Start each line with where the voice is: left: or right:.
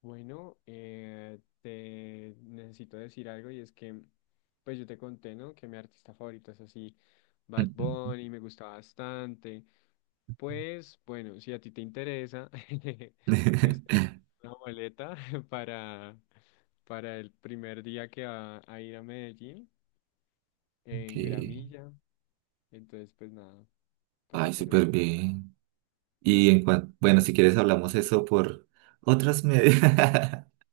left: Bueno, te necesito decir algo y es que, pues yo te conté, ¿no? Que mi artista favorito es así, Bad Bunny, me gusta bastante. Pues bueno, si a ti te interesa, estoy
right: Ok.
left: una boleta para, para el primer día que va a ir a Medellín en Gramilla. Entonces, pues nada, para
right: Ay,
left: que lo
right: súper bien. Y en cuanto, bueno, si quieres hablamos eso por otras medias.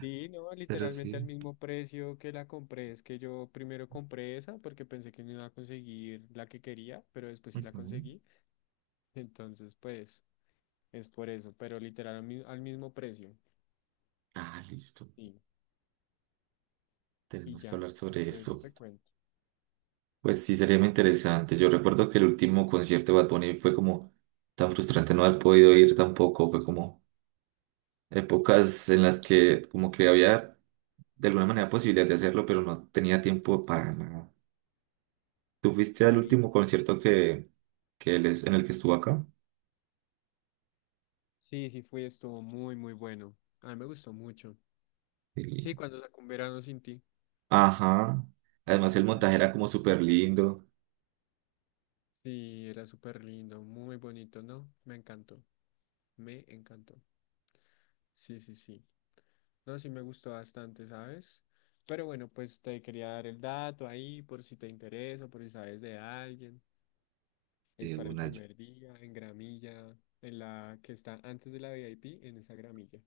left: sí, no,
right: Pero
left: literalmente al
right: sí.
left: mismo precio que la compré. Es que yo primero compré esa porque pensé que no iba a conseguir la que quería, pero después sí la
right: Ujú.
left: conseguí. Entonces, pues, es por eso, pero literal al, al mismo precio.
right: Ah, listo.
left: Sí, y
right: Tenemos que
left: ya,
right: hablar sobre
left: pues, eso
right: eso.
left: te cuento,
right: Pues sí, sería muy interesante. Yo recuerdo que el último concierto de Bad Bunny fue como tan frustrante no haber podido ir tampoco. Fue como épocas en las que como que había de alguna manera posibilidad de hacerlo, pero no tenía tiempo para nada. ¿Tú fuiste al
left: para ir.
right: último concierto que en el que estuvo acá?
left: Sí, sí fui, estuvo muy bueno. A mí me gustó mucho. Sí,
right: Sí.
left: cuando sacó un verano sin ti,
right: Ajá. Además el
left: ese fue el
right: montaje era
left: último.
right: como súper lindo.
left: Sí, era súper lindo, muy bonito, ¿no? Me encantó, me encantó. Sí. No, sí me gustó bastante, ¿sabes? Pero bueno, pues te quería dar el dato ahí por si te interesa, por si sabes de alguien. Es para el
right: Una
left: primer día en gramilla, en la que está antes de la VIP, en esa gramilla.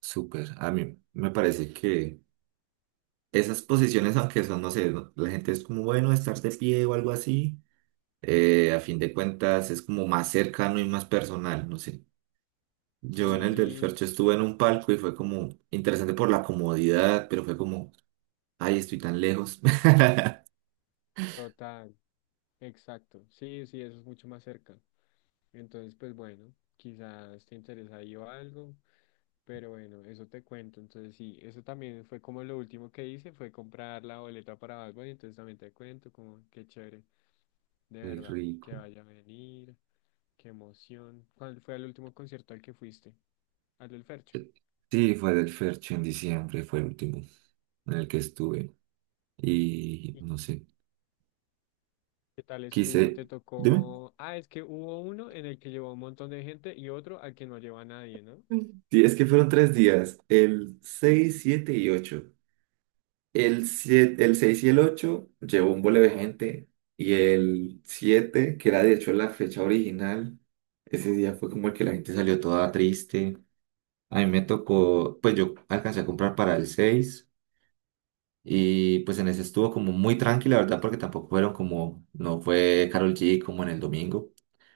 right: súper. A mí me parece que esas posiciones, aunque son, no sé, la gente es como bueno estar de pie o algo así, a fin de cuentas es como más cercano y más personal, no sé. Yo en el del
left: Sí,
right: Fercho estuve en un palco y fue como interesante por la comodidad, pero fue como, ay, estoy tan lejos.
left: total, exacto. Sí, eso es mucho más cerca. Entonces, pues bueno, quizás te interesa ahí o algo, pero bueno, eso te cuento. Entonces, sí, eso también fue como lo último que hice, fue comprar la boleta para Bad Bunny, entonces también te cuento como qué chévere, de
right: Qué
left: verdad, que
right: rico.
left: vaya a venir, qué emoción. ¿Cuál fue el último concierto al que fuiste? Al del Fercho.
right: Sí, fue del Fercho en diciembre, fue el último en el que estuve. Y
left: ¿Y
right: no sé.
left: qué tal estuvo?
right: Quise,
left: ¿Te
right: dime.
left: tocó? Ah, es que hubo uno en el que llevó un montón de gente y otro al que no lleva a nadie, ¿no?
right: Mm. Sí, es que fueron tres días, el 6 7 y ocho. El, 7 el 6 y el 8 llevó un bole de gente y el 7 que era de hecho la fecha original, ese día fue como el que la gente salió toda triste. A mí me tocó, pues yo alcancé a comprar para el 6 y pues en ese estuvo como muy tranquila, ¿verdad? Porque tampoco fueron como, no fue Carol G como en el domingo.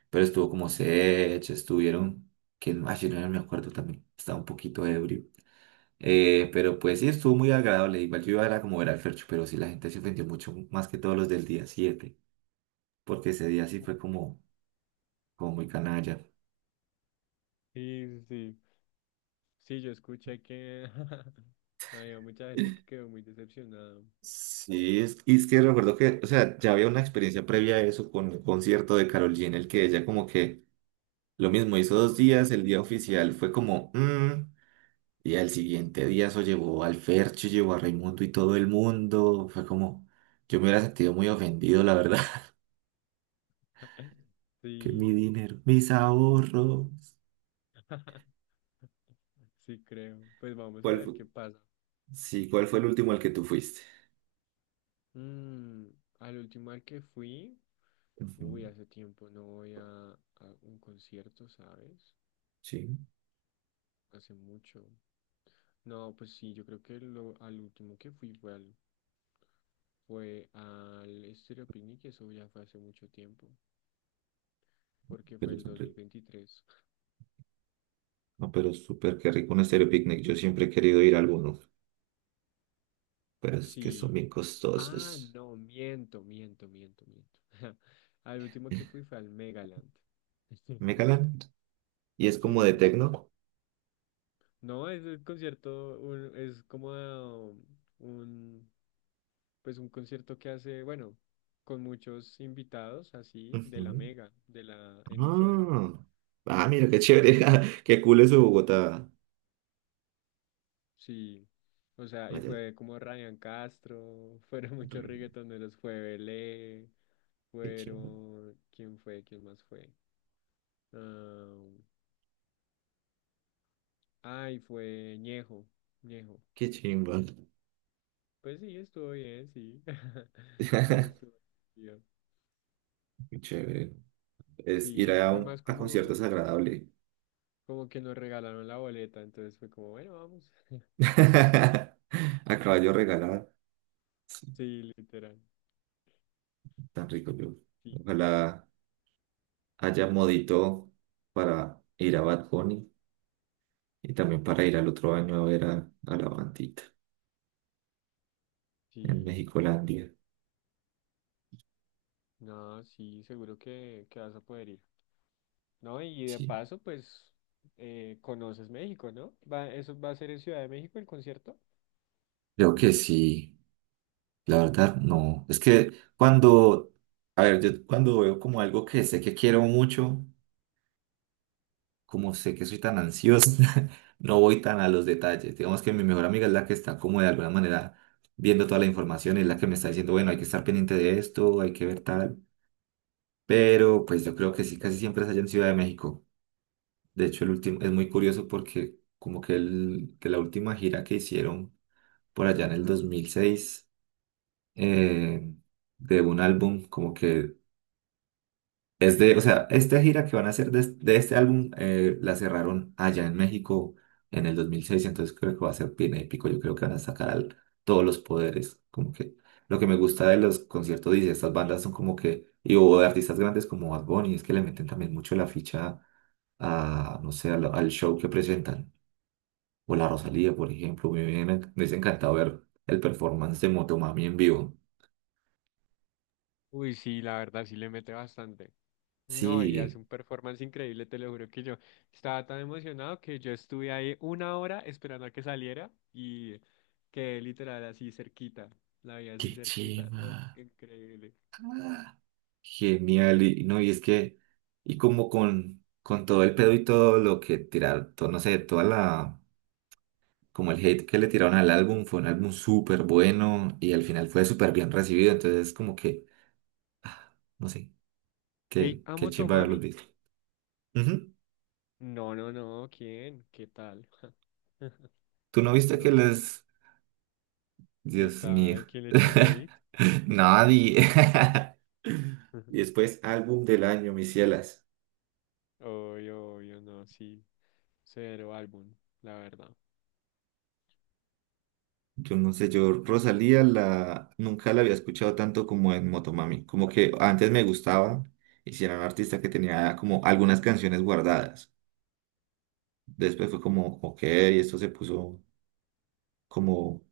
right: Pero estuvo como Sech, estuvieron, quién más yo no me acuerdo también, estaba un poquito ebrio. Pero pues sí, estuvo muy agradable. Igual yo iba era como ver al Fercho, pero sí la gente se ofendió mucho más que todos los del día 7 porque ese día sí
left: Uh.
right: fue como, como muy canalla.
left: Sí, sí, sí. Sí, yo escuché que había mucha gente que quedó muy decepcionada.
right: Sí, es, y es que recuerdo que, o sea, ya había una experiencia previa a eso con el concierto de Karol G, en el que ella como que lo mismo hizo dos días, el día oficial fue como, "Mm", y al siguiente día eso llevó al Fercho, llevó a Raimundo y todo el mundo. Fue como, yo me hubiera sentido muy ofendido, la verdad. Que mi
left: Sí,
right: dinero, mis ahorros.
left: sí creo. Pues vamos a
right: ¿Cuál
left: ver
right: fue?
left: qué pasa.
right: Sí, ¿cuál fue el último al que tú fuiste?
left: Mm, al último al que fui,
right: Ujú.
left: uy, hace tiempo no voy a un concierto, ¿sabes?
right: Sí,
left: Hace mucho. No, pues sí, yo creo que lo, al último que fui fue al Estéreo Picnic, y eso ya fue hace mucho tiempo, porque fue
right: pero
left: el
right: son ri-
left: 2023.
right: No, pero súper qué rico un estéreo picnic. Yo siempre he querido ir a alguno, pero es que son
left: Sí.
right: bien
left: Ah,
right: costosos.
left: no, miento. Al último que fui fue al Megaland.
right: ¿Me calan? Y es como
left: Sí,
right: de
left: sí, sí.
right: tecno.
left: No, es un concierto, es como ah, un, pues un concierto que hace, bueno, con muchos invitados así de la
right: Ujú.
left: Mega, de la emisora.
right: Ah, ah, mira, qué chévere. Qué cool es Bogotá.
left: Sí. O sea, y
right: Allá,
left: fue como Ryan Castro, fueron muchos
right: re-
left: reggaetoneros, fue Belé,
right: qué chingo.
left: fueron, ¿quién fue? ¿Quién más fue? Ah, ay, fue Ñejo, Ñejo.
right: Qué chimba.
left: Pues sí, estuvo bien, sí. Sí, estuvo bien.
right: Qué Chévere. Es ir
left: Sí,
right: a,
left: fue más
right: a conciertos
left: como,
right: agradable.
left: como que nos regalaron la boleta, entonces fue como, bueno, vamos.
right: A caballo regalado. Sí,
left: Sí, literal.
right: tan rico yo.
left: Sí,
right: Ojalá haya modito para ir a Bad Bunny y también para ir al otro año a ver a la bandita en
left: sí.
right: Mexicolandia.
left: No, sí, seguro que vas a poder ir. No, y de
right: Sí.
left: paso, pues, conoces México, ¿no? Va, eso va a ser en Ciudad de México el concierto.
right: Creo que sí, la verdad no. Es que cuando, a ver, yo cuando veo como algo que sé que quiero mucho. Como sé que soy tan ansiosa, no voy tan a los detalles. Digamos que mi mejor amiga es la que está como de alguna manera viendo toda la información, es la que me está diciendo, bueno, hay que estar pendiente de esto, hay que ver tal. Pero pues yo creo que sí, casi siempre es allá en Ciudad de México. De hecho, el último es muy curioso porque como que, el, que la última gira que hicieron por allá en el 2006 eh, de un álbum, como que es de, o sea, esta gira que van a hacer de, de este álbum la cerraron allá en México en el 2006, entonces creo que va a ser bien épico. Yo creo que van a sacar todos los poderes. Como que lo que me gusta de los conciertos y de estas bandas son como que, y o de artistas grandes como Bad Bunny, es que le meten también mucho la ficha a, no sé, al, al show que presentan. O la Rosalía, por ejemplo. Me hubiese encantado ver el performance de Motomami en vivo.
left: Uy, sí, la verdad sí le mete bastante. No, y hace
right: Sí,
left: un performance increíble, te lo juro que yo estaba tan emocionado que yo estuve ahí una hora esperando a que saliera y quedé literal así cerquita, la vi así
right: qué
left: cerquita, no,
right: chima.
left: increíble.
right: Genial, y no, y es que, y como con todo el pedo y todo lo que tiraron, todo, no sé, toda la, como el hate que le tiraron al álbum, fue un álbum súper bueno y al final fue súper bien recibido, entonces como que, ah, no sé,
left: Hey,
right: qué, qué
left: ¿amo
right: chimba haberlos
left: Tomami?
right: visto. Ujú.
left: No, no, no, ¿quién? ¿Qué tal?
right: ¿Tú no viste que
left: No,
right: les,
left: ¿qué
right: Dios mío,
left: tal? ¿Quién le echó hate?
right: nadie? Y después, álbum del año, mis cielas.
left: Obvio, obvio, no, sí, cero álbum, la verdad.
right: Yo no sé, yo
left: Ujú.
right: Rosalía la nunca la había escuchado tanto como en Motomami. Como que antes me gustaba y si era un artista que tenía como algunas canciones guardadas. Después fue como, ok, esto se puso como,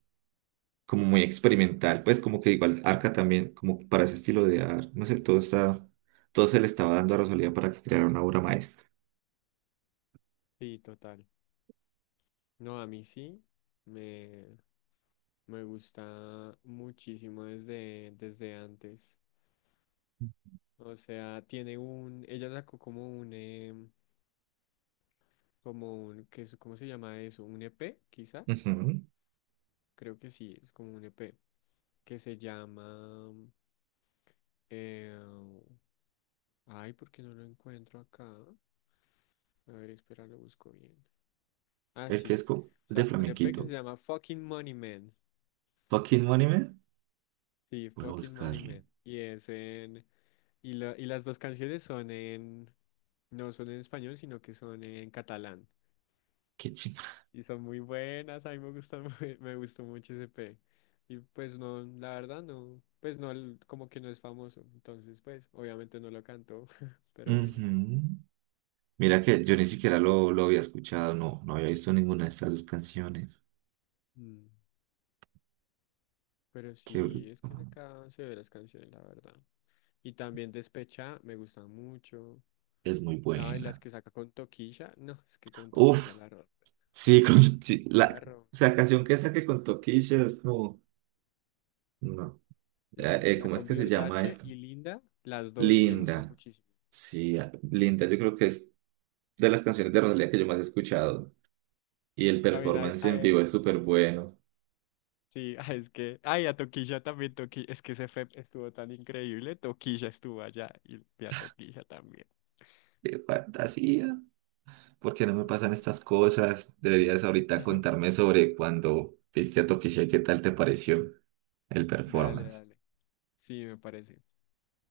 right: como muy experimental. Pues como que igual Arca también, como para ese estilo de arte. No sé, todo está, todo se le estaba dando a Rosalía para que creara una obra maestra.
left: Sí, total. No, a mí sí, me... Me gusta muchísimo desde, desde antes. O sea, tiene un, ella sacó como un, como un, ¿cómo se llama eso? Un EP, quizás.
right: Ujú.
left: Creo que sí, es como un EP. Que se llama, eh, ay, ¿por qué no lo encuentro acá? A ver, espera, lo busco bien. Ah,
right: El que
left: sí.
right: es de
left: Sacó un EP que se
right: flamenquito.
left: llama Fucking Money Man.
right: Fucking Money Man.
left: Sí,
right: Voy a
left: Fucking Money
right: buscarlo.
left: Man. Y es en... Y, y las dos canciones son en... No son en español, sino que son en catalán.
right: Qué chingada.
left: Y son muy buenas, a mí me gustan, me gustó mucho ese P. Y pues no, la verdad no, pues no, como que no es famoso. Entonces, pues, obviamente no lo cantó, pero bueno.
right: Mira que yo ni siquiera lo había escuchado, no, no había visto ninguna de estas dos canciones.
left: Mm. Pero
right: Qué bruto.
left: sí, es que sacaban severas canciones, la verdad. Y también Despecha, me gusta mucho.
right: Es muy
left: La, y las
right: buena.
left: que saca con Toquilla, no, es que con Toquilla
right: Uf,
left: la,
right: sí, con, sí,
left: la
right: la,
left: rompe.
right: o sea, canción que esa que contó Keisha es como, no,
left: Y la
right: ¿cómo es que
left: combi
right: se llama
left: Versace
right: esta?
left: y Linda, las dos me gustan
right: Linda,
left: muchísimo.
right: sí, ah, Linda, yo creo que es de las canciones de Rosalía que yo más he escuchado. Y el
left: También
right: performance en vivo es súper bueno.
left: sí, es que, ay, a Toquilla también, Toquilla, es que ese FEP estuvo tan increíble, Toquilla estuvo allá y a Toquilla también.
right: Qué fantasía. ¿Por qué no me pasan
left: Increíble.
right: estas cosas? Deberías ahorita contarme sobre cuando viste a Tokishé, ¿qué tal te pareció el
left: Dale,
right: performance?
left: dale. Sí, me parece.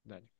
left: Dale.